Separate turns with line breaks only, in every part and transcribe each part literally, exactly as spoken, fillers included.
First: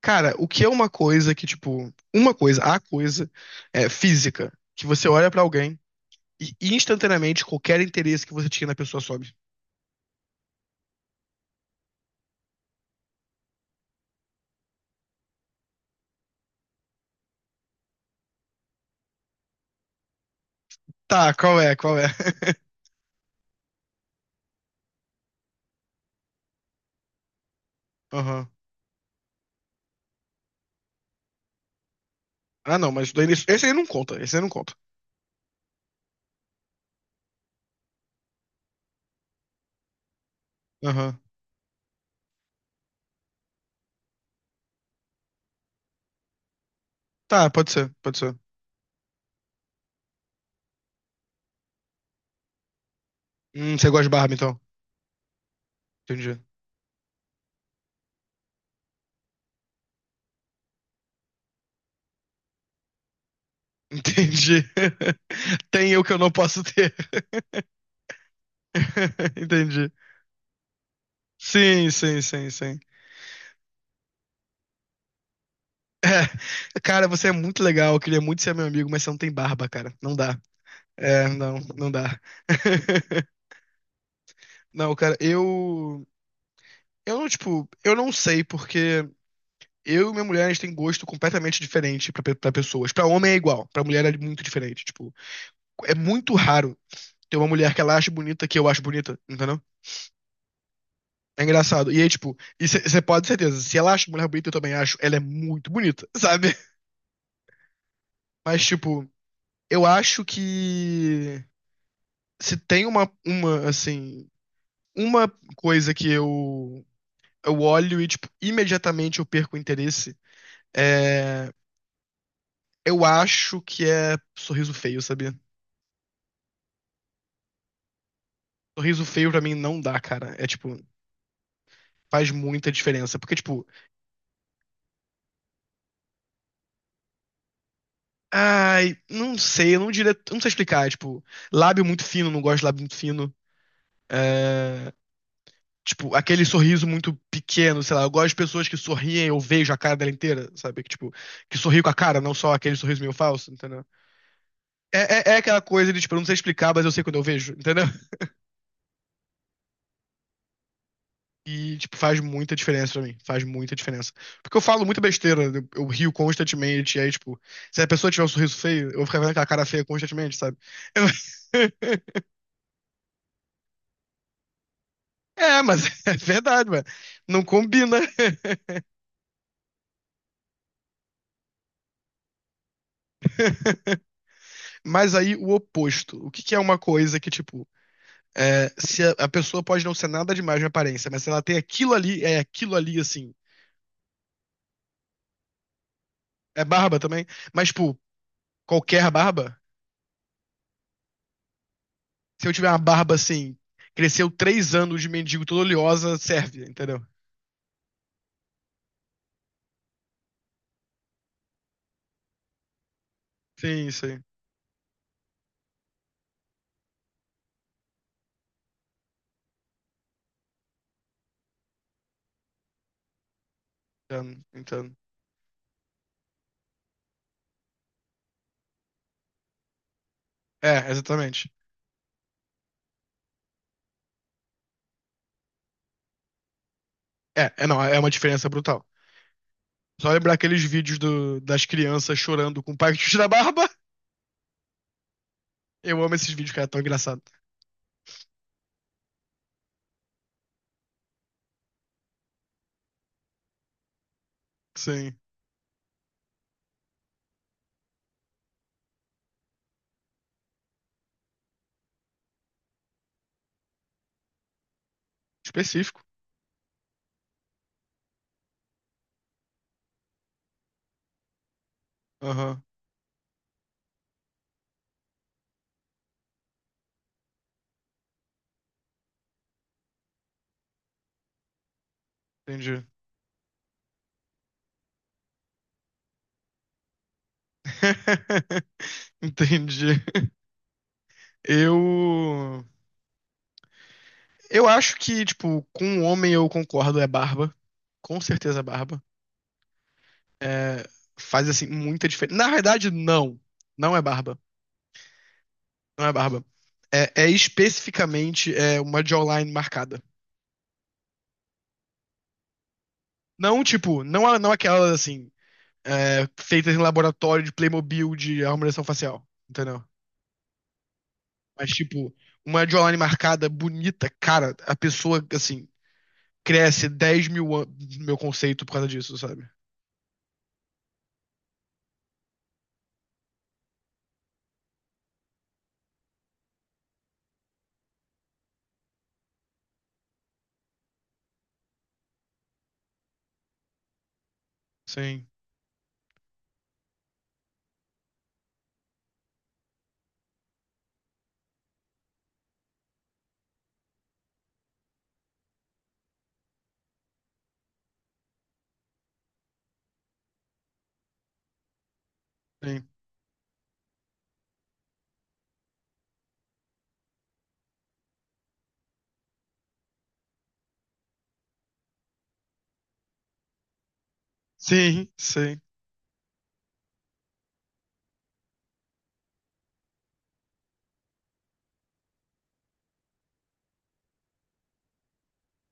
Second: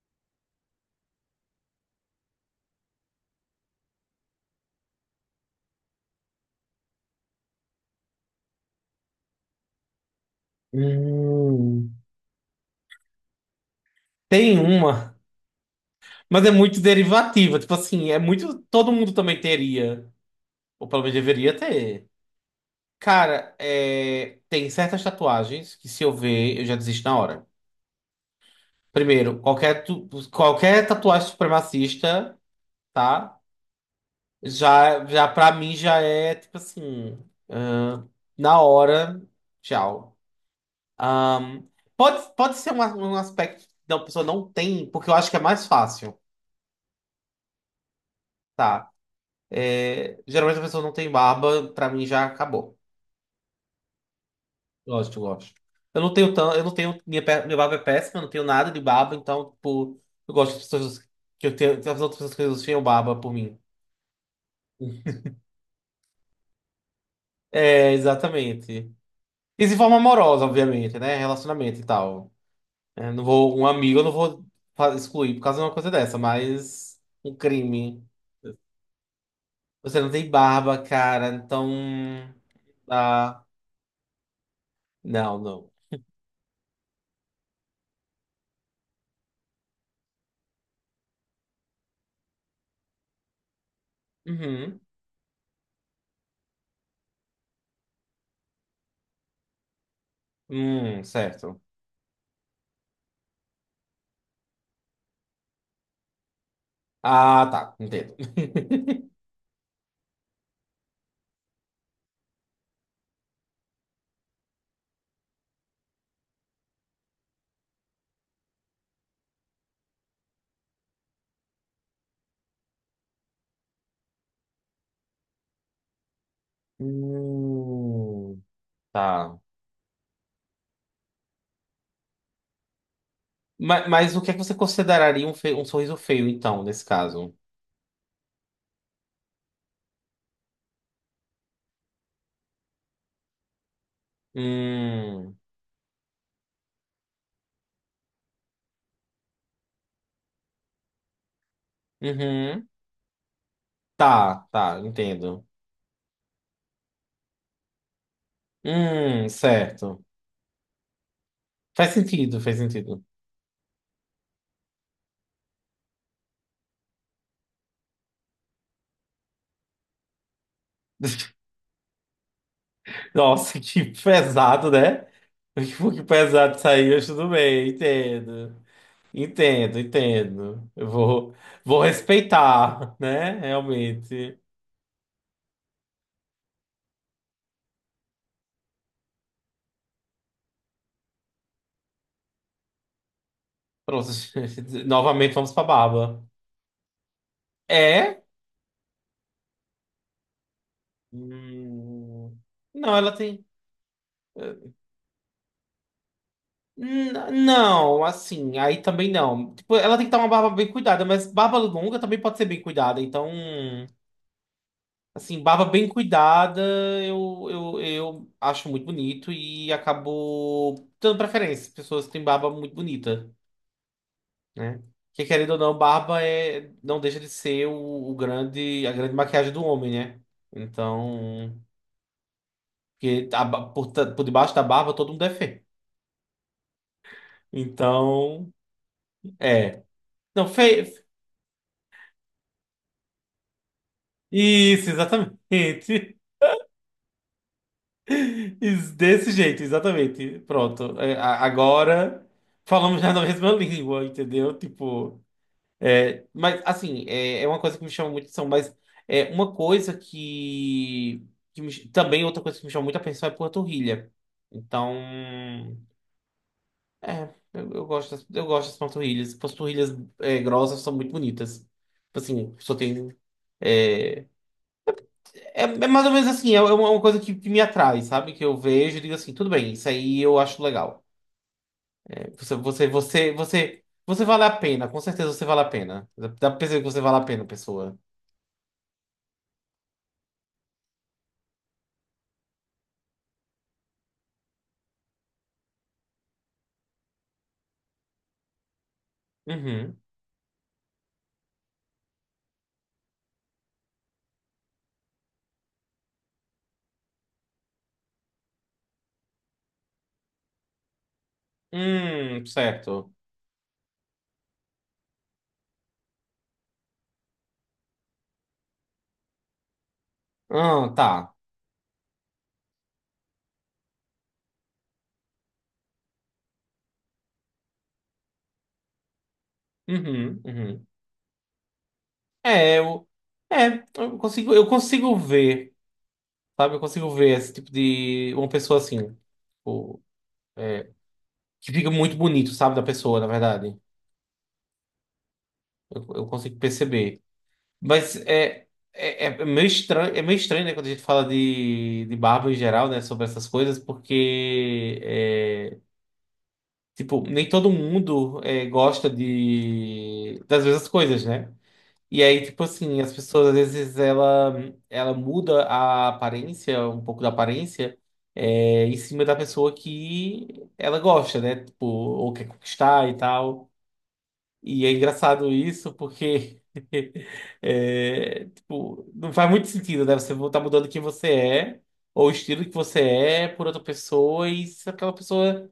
Cara, o que é uma coisa que, tipo, uma coisa, a coisa é física, que você olha pra alguém e instantaneamente qualquer interesse que você tinha na pessoa sobe.
Hum, Tem uma, mas é muito derivativa. Tipo assim, é muito. Todo mundo também teria, ou pelo menos
Tá,
deveria
qual é? Qual é?
ter. Cara, é, tem certas tatuagens que se eu ver, eu já desisto na hora.
Aham.
Primeiro, qualquer, tu- qualquer tatuagem supremacista,
Ah, não, mas daí
tá?
isso- esse aí não conta, esse aí não conta.
Já, já pra mim já é tipo assim, ah, na hora, tchau.
Aham.
Ahn, pode, pode ser um, um aspecto que a pessoa não tem, porque eu acho que é mais fácil.
Tá, pode ser, pode ser.
Tá? É, geralmente a pessoa não tem barba, pra mim já acabou.
Hum, você gosta de barba, então?
Gosto, gosto. Eu não tenho
Entendi.
tanto, eu não tenho, minha, pe- minha barba é péssima, eu não tenho nada de barba, então, tipo, eu gosto das pessoas que eu tenho, das outras pessoas que tenham barba por mim.
Entendi. Tem eu que eu não posso ter.
É, exatamente. E de
Entendi.
forma amorosa, obviamente, né? Relacionamento e
Sim, sim,
tal.
sim, sim.
É, não vou, um amigo eu não vou fa- excluir por causa de uma coisa dessa,
É,
mas
cara, você é
um
muito legal, eu
crime.
queria muito ser meu amigo, mas você não tem barba, cara.
Você não
Não
tem
dá.
barba,
É,
cara,
não, não dá.
então. Ah,
Não, cara,
não, não.
eu. Eu não, tipo, eu não sei, porque eu e minha mulher, a gente tem gosto completamente diferente pra, pe- pra pessoas. Pra homem é igual, pra mulher é muito
Uhum.
diferente. Tipo, é muito raro ter uma mulher que ela acha bonita que eu acho bonita, entendeu?
Hum,
É
certo.
engraçado. E aí, tipo, você pode ter certeza, se ela acha mulher bonita, eu também acho, ela é muito bonita, sabe?
Ah, tá, entendo.
Mas, tipo, eu acho que se tem uma, uma, assim, uma coisa que eu eu olho e, tipo, imediatamente eu perco o interesse. É, eu acho que é sorriso feio, sabia?
Hum,
Sorriso feio
tá.
pra mim não dá, cara. É tipo, faz muita diferença. Porque, tipo,
Mas, mas o que é que você consideraria um, fe- um sorriso feio, então, nesse caso?
ai, não sei, eu não diria, eu não sei explicar. É, tipo, lábio muito fino, não gosto de lábio muito fino. É,
Hum,
tipo, aquele sorriso muito pequeno, sei lá. Eu gosto de pessoas que sorriem, eu vejo a cara dela inteira, sabe? Que, tipo, que sorri com a cara, não só
uhum.
aquele sorriso meio falso, entendeu?
Tá, tá,
É, é, é
entendo.
aquela coisa de, tipo, eu não sei explicar, mas eu sei quando eu vejo, entendeu?
Hum, certo.
E,
Faz
tipo, faz
sentido,
muita
faz
diferença pra
sentido.
mim. Faz muita diferença. Porque eu falo muita besteira, eu, eu rio constantemente, e aí, tipo, se a pessoa tiver um sorriso feio, eu vou ficar vendo aquela cara feia constantemente, sabe? Eu-
Nossa, que pesado, né?
É,
Que
mas
que
é
pesado
verdade, mano.
saiu, mas tudo
Não
bem,
combina.
entendo. Entendo, entendo. Eu vou, vou respeitar, né? Realmente.
Mas aí, o oposto. O que que é uma coisa que, tipo, é, se a, a pessoa pode não ser nada demais na aparência, mas se ela tem aquilo ali, é aquilo ali, assim.
Pronto, novamente vamos pra barba.
É barba também, mas, tipo,
É?
qualquer barba.
Hum,
Se eu tiver uma
não,
barba
ela tem.
assim, cresceu três
eh,
anos de mendigo toda oleosa, serve, entendeu?
N- Não, assim, aí também não. Tipo, ela tem que estar uma barba bem cuidada, mas barba longa também pode ser bem cuidada. Então,
Sim, sim.
assim, barba bem cuidada eu, eu, eu acho muito bonito e acabo dando preferência. Pessoas que têm barba muito bonita,
Entendo,
né?
entendo.
Porque querendo ou não, barba é, não deixa de ser o, o grande, a grande maquiagem do homem, né?
É, exatamente.
Então, porque a ba- por, ta- por debaixo da barba todo mundo é feio.
É, é não, é uma diferença
Então,
brutal.
é.
Só lembrar
Não,
aqueles
fe...
vídeos do- das crianças chorando com o pai que tira a barba.
Isso, exatamente.
Eu amo esses vídeos, cara, é tão engraçado.
Isso, desse jeito, exatamente. Pronto. É, a- agora falamos já na mesma língua, entendeu?
Sim.
Tipo, é, mas assim, é, é uma coisa que me chama muito atenção, mas é uma coisa que, que me- também outra coisa que me chama muito atenção é panturrilha. Então,
Específico.
é, eu, eu gosto das, eu gosto das panturrilhas. Panturrilhas é, grossas são muito bonitas. Tipo assim,
Aham,
só tem é, É, é mais ou menos assim, é é uma é uma coisa que, que me atrai, sabe? Que eu vejo e digo assim, tudo bem, isso aí eu acho legal. Você,
entendi.
você, você, você, você vale a pena, com certeza você vale a pena. Dá dá pra perceber que você vale a pena, pessoa.
Entendi. Eu. Eu acho que, tipo, com um homem eu concordo, é barba. Com certeza é barba.
Uhum.
É, faz assim muita diferença. Na verdade, não. Não é barba. Não é barba. É, é especificamente é, uma jawline marcada.
Hum, certo.
Não, tipo, não, a- não aquelas assim, é, feitas em laboratório de Playmobil de harmonização facial. Entendeu?
Ah, tá.
Mas, tipo, uma jawline marcada, bonita, cara, a pessoa, assim, cresce dez mil anos, meu conceito, por causa disso, sabe?
Uhum, uhum. É, eu, é, eu consigo, eu consigo ver. Sabe? Eu consigo ver esse tipo de. Uma pessoa assim. Tipo, é, que fica muito bonito, sabe? Da pessoa, na verdade.
Sim,
Eu, eu consigo perceber. Mas é. É, é meio estranho, é meio estranho, né, quando a gente fala de, de barba em geral, né, sobre essas coisas, porque, é, tipo, nem todo mundo é, gosta de, das mesmas coisas, né? E aí, tipo
sim.
assim, as pessoas às vezes ela, ela muda a aparência, um pouco da aparência, é, em cima da pessoa que ela gosta, né? Tipo, ou quer conquistar e tal. E é
Sim,
engraçado
sim.
isso porque, é, tipo, não faz muito sentido, né? Você tá mudando quem você é, ou o estilo que você é por outra pessoa, e se aquela pessoa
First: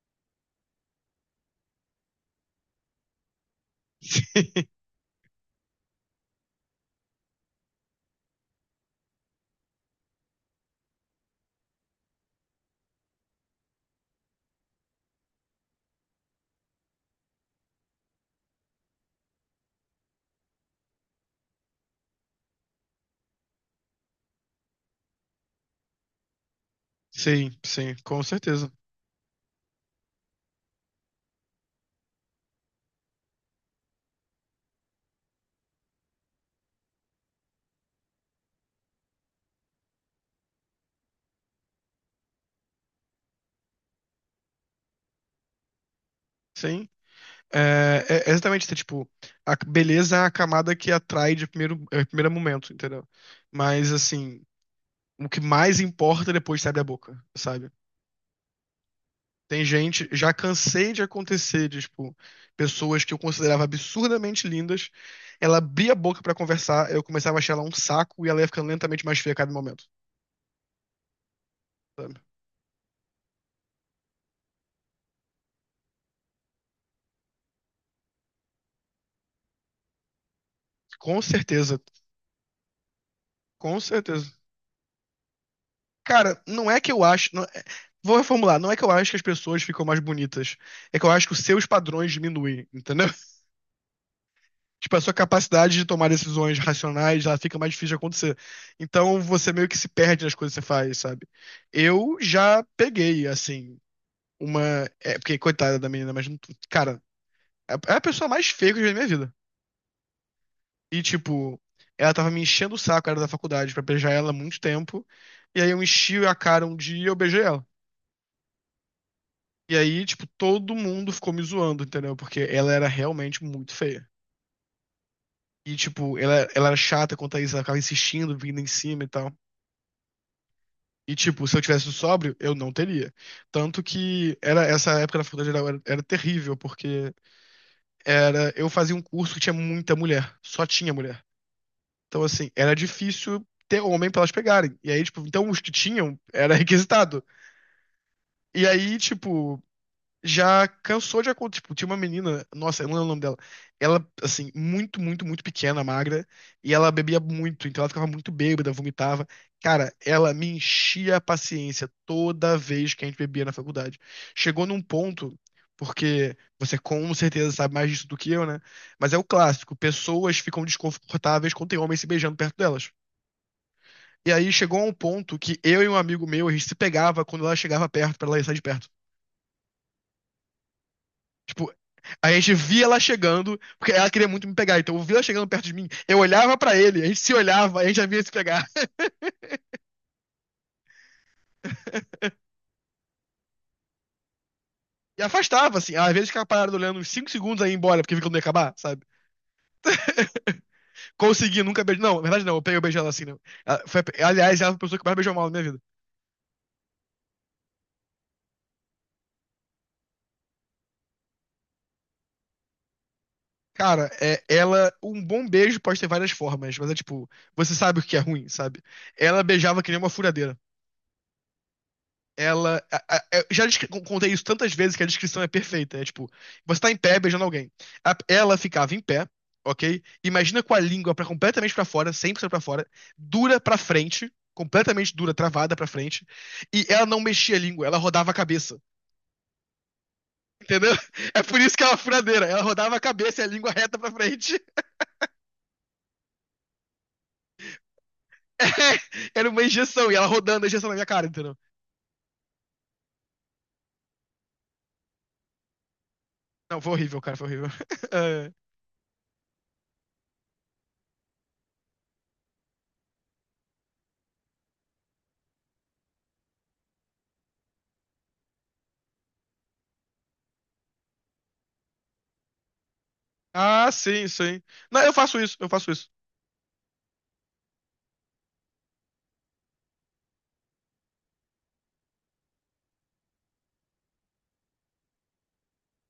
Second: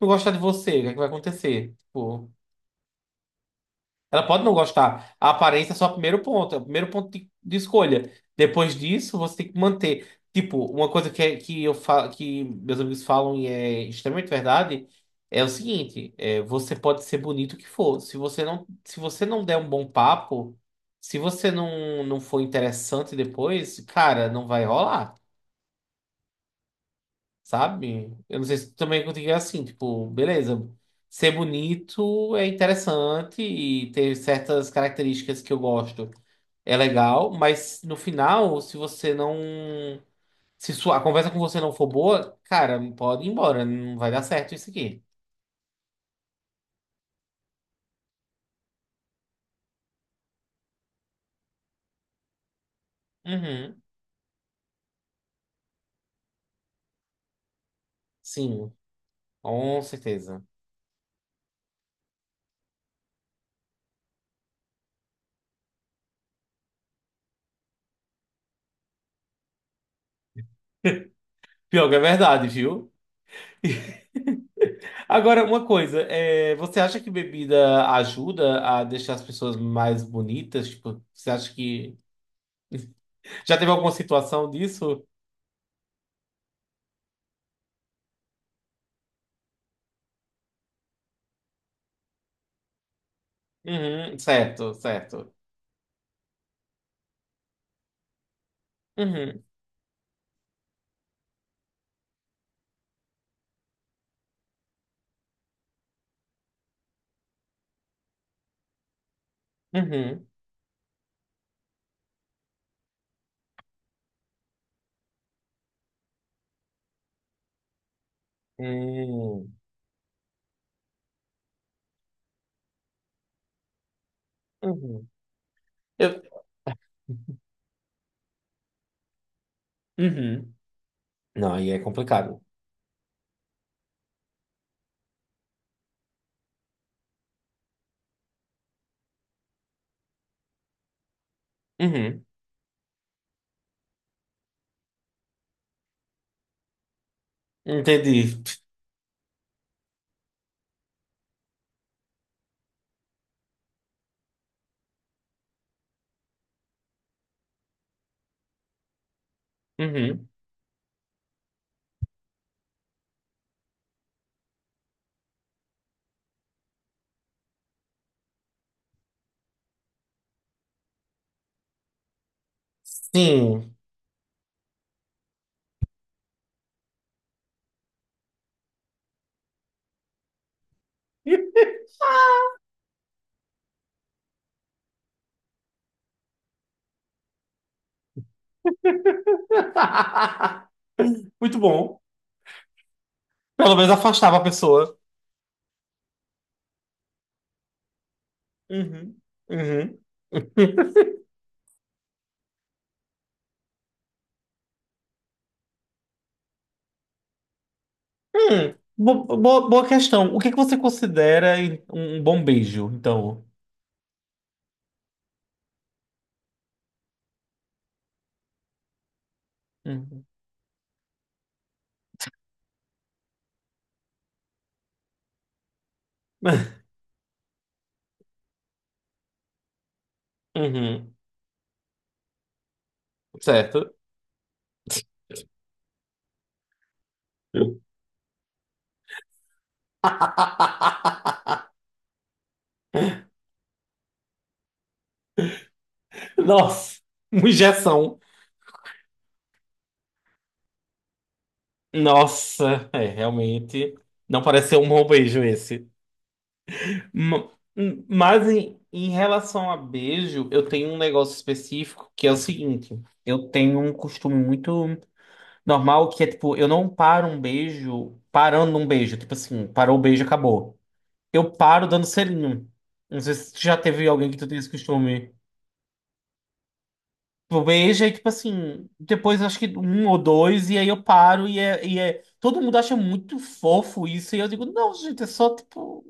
não gostar de você, o que é que vai acontecer? Tipo. Ela pode não gostar. A aparência é só o primeiro ponto, é o primeiro ponto de, de escolha. Depois disso, você tem que manter. Tipo, uma coisa que, é- que eu fa que meus amigos falam e é extremamente verdade é o seguinte: é, você pode ser bonito o que for. Se você não, se você não der um bom papo, se você não, não for interessante depois, cara, não vai rolar
Sim, sim,
sabe?
com
Eu não sei
certeza.
se também é contigo é assim, tipo, beleza, ser bonito é interessante e ter certas características que eu gosto é legal, mas no final, se você não. Se sua, a conversa com você não for boa, cara, pode ir embora, não vai dar certo isso aqui.
Sim. É, é é exatamente isso, é tipo, a beleza é a camada que atrai de primeiro, é, primeiro momento, entendeu?
Uhum,
Mas, assim, o que mais importa depois que abre a boca, sabe?
sim,
Tem
com
gente, já
certeza.
cansei de acontecer, de, tipo, pessoas que eu considerava absurdamente lindas, ela abria a boca pra conversar, eu começava a achar ela um saco e ela ia ficando lentamente mais feia a cada momento,
Pior que é
sabe?
verdade, viu? Agora, uma coisa, é, você acha que bebida ajuda a deixar as pessoas mais bonitas? Tipo,
Com
você acha
certeza,
que já teve
com
alguma
certeza.
situação disso?
Cara, não é que eu acho. Não- é, vou reformular. Não é que eu acho que as pessoas ficam mais bonitas. É que eu acho que os seus padrões diminuem, entendeu?
Uhum, certo,
Tipo, a sua
certo.
capacidade de tomar decisões racionais, ela fica mais difícil de acontecer. Então,
Uhum,
você meio que se perde nas coisas que você faz, sabe? Eu já peguei, assim, uma. É, porque, coitada da menina, mas. não- Cara, é é a pessoa mais feia que eu já vi na minha vida.
uhum,
E, tipo, ela tava me enchendo o saco, era da faculdade, pra beijar ela há muito tempo. E aí eu enchi a cara um dia e eu beijei ela.
uhum,
E aí, tipo, todo mundo ficou me zoando, entendeu? Porque ela era realmente muito feia.
uhum.
E, tipo,
Eu,
ela, ela era chata quanto a isso, ela ficava insistindo, vindo em cima e tal.
uhum.
E, tipo,
Não,
se eu
aí é
tivesse um sóbrio,
complicado.
eu não teria. Tanto que era essa época da faculdade geral era, era terrível, porque era eu fazia um curso que tinha muita mulher, só tinha mulher. Então,
Uhum,
assim, era difícil ter homem pra elas pegarem. E aí, tipo, então os que tinham era requisitado.
entendi.
E aí, tipo, já cansou de acontecer. Tipo, tinha uma menina, nossa, eu não lembro o nome dela. Ela, assim, muito, muito, muito pequena, magra, e ela bebia muito, então ela ficava muito bêbada, vomitava. Cara,
Uhum,
ela me enchia a paciência toda vez que a gente bebia na faculdade. Chegou num ponto, porque você com certeza sabe mais disso do que eu, né? Mas é o clássico, pessoas ficam desconfortáveis quando tem homem se beijando perto delas.
sim.
E aí chegou a um ponto que eu e um amigo meu, a gente se pegava quando ela chegava perto, pra ela sair de perto. Tipo, a gente via ela chegando, porque ela queria muito me pegar. Então eu via ela chegando perto de mim, eu olhava pra ele, a gente se olhava, a gente já via se pegar.
Muito bom. Pelo menos afastava a pessoa.
E afastava, assim. Às vezes ficava parado olhando uns cinco segundos aí embora, porque vi que não ia acabar, sabe?
Uhum, uhum.
Consegui, nunca beijei. Não, na verdade não, eu peguei eu beijei ela assim, né? Ela foi a- aliás, ela foi a pessoa que mais beijou mal na minha vida.
Hum, bo- bo- boa questão. O que que você considera um bom beijo, então?
Cara, é, ela. Um bom beijo pode ter várias formas, mas é tipo, você sabe o que é ruim, sabe? Ela beijava que nem uma
Uhum,
furadeira. Ela. A- a- eu já descre- contei isso tantas vezes que a descrição é perfeita. É tipo, você tá em pé beijando alguém. A- ela ficava em pé, ok? Imagina com a
uhum,
língua pra, completamente pra fora, cem por cento pra fora, dura pra
certo.
frente, completamente dura, travada pra frente, e ela não mexia a língua, ela rodava a cabeça, entendeu? É por isso que ela é uma furadeira, ela rodava a cabeça e a língua reta pra frente.
Nossa, uma injeção.
Era uma injeção, e ela rodando a injeção na minha cara, entendeu?
Nossa, é, realmente. Não parece ser um bom beijo esse.
Não, foi horrível, cara, foi
Ma-
horrível.
hum, Mas
É.
em, em relação a beijo, eu tenho um negócio específico que é o seguinte: eu tenho um costume muito normal que é tipo, eu não paro um beijo parando um beijo. Tipo assim, parou o beijo, acabou. Eu paro dando selinho. Não sei se já
Ah,
teve
sim,
alguém que tu tem
sim.
esse
Não, eu
costume.
faço isso, eu faço isso.
Tipo, veja e, tipo assim, depois acho que um ou dois, e aí eu paro e é, e é. Todo mundo acha muito fofo isso, e eu digo, não, gente, é só tipo.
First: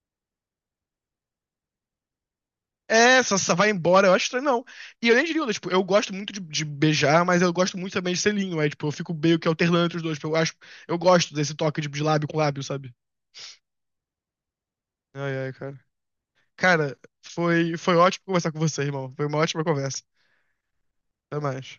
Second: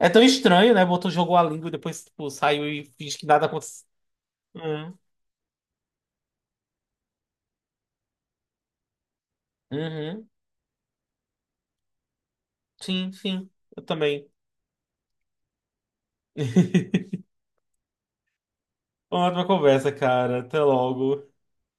É tão estranho, né? Botou, jogou a língua e depois, tipo, saiu e finge
É,
que
só,
nada
só vai
aconteceu.
embora, eu acho estranho, não.
Hum,
E eu nem diria, tipo, eu gosto muito de, de beijar, mas eu gosto muito também de selinho, aí, tipo, eu fico meio que alternando entre os dois, tipo,
Uhum.
eu acho, eu gosto desse toque de, de lábio com lábio, sabe?
Sim, sim, eu também.
Ai, ai, cara. Cara, foi, foi ótimo conversar com você, irmão. Foi
Uma
uma
ótima
ótima
conversa,
conversa.
cara. Até logo.
Até mais.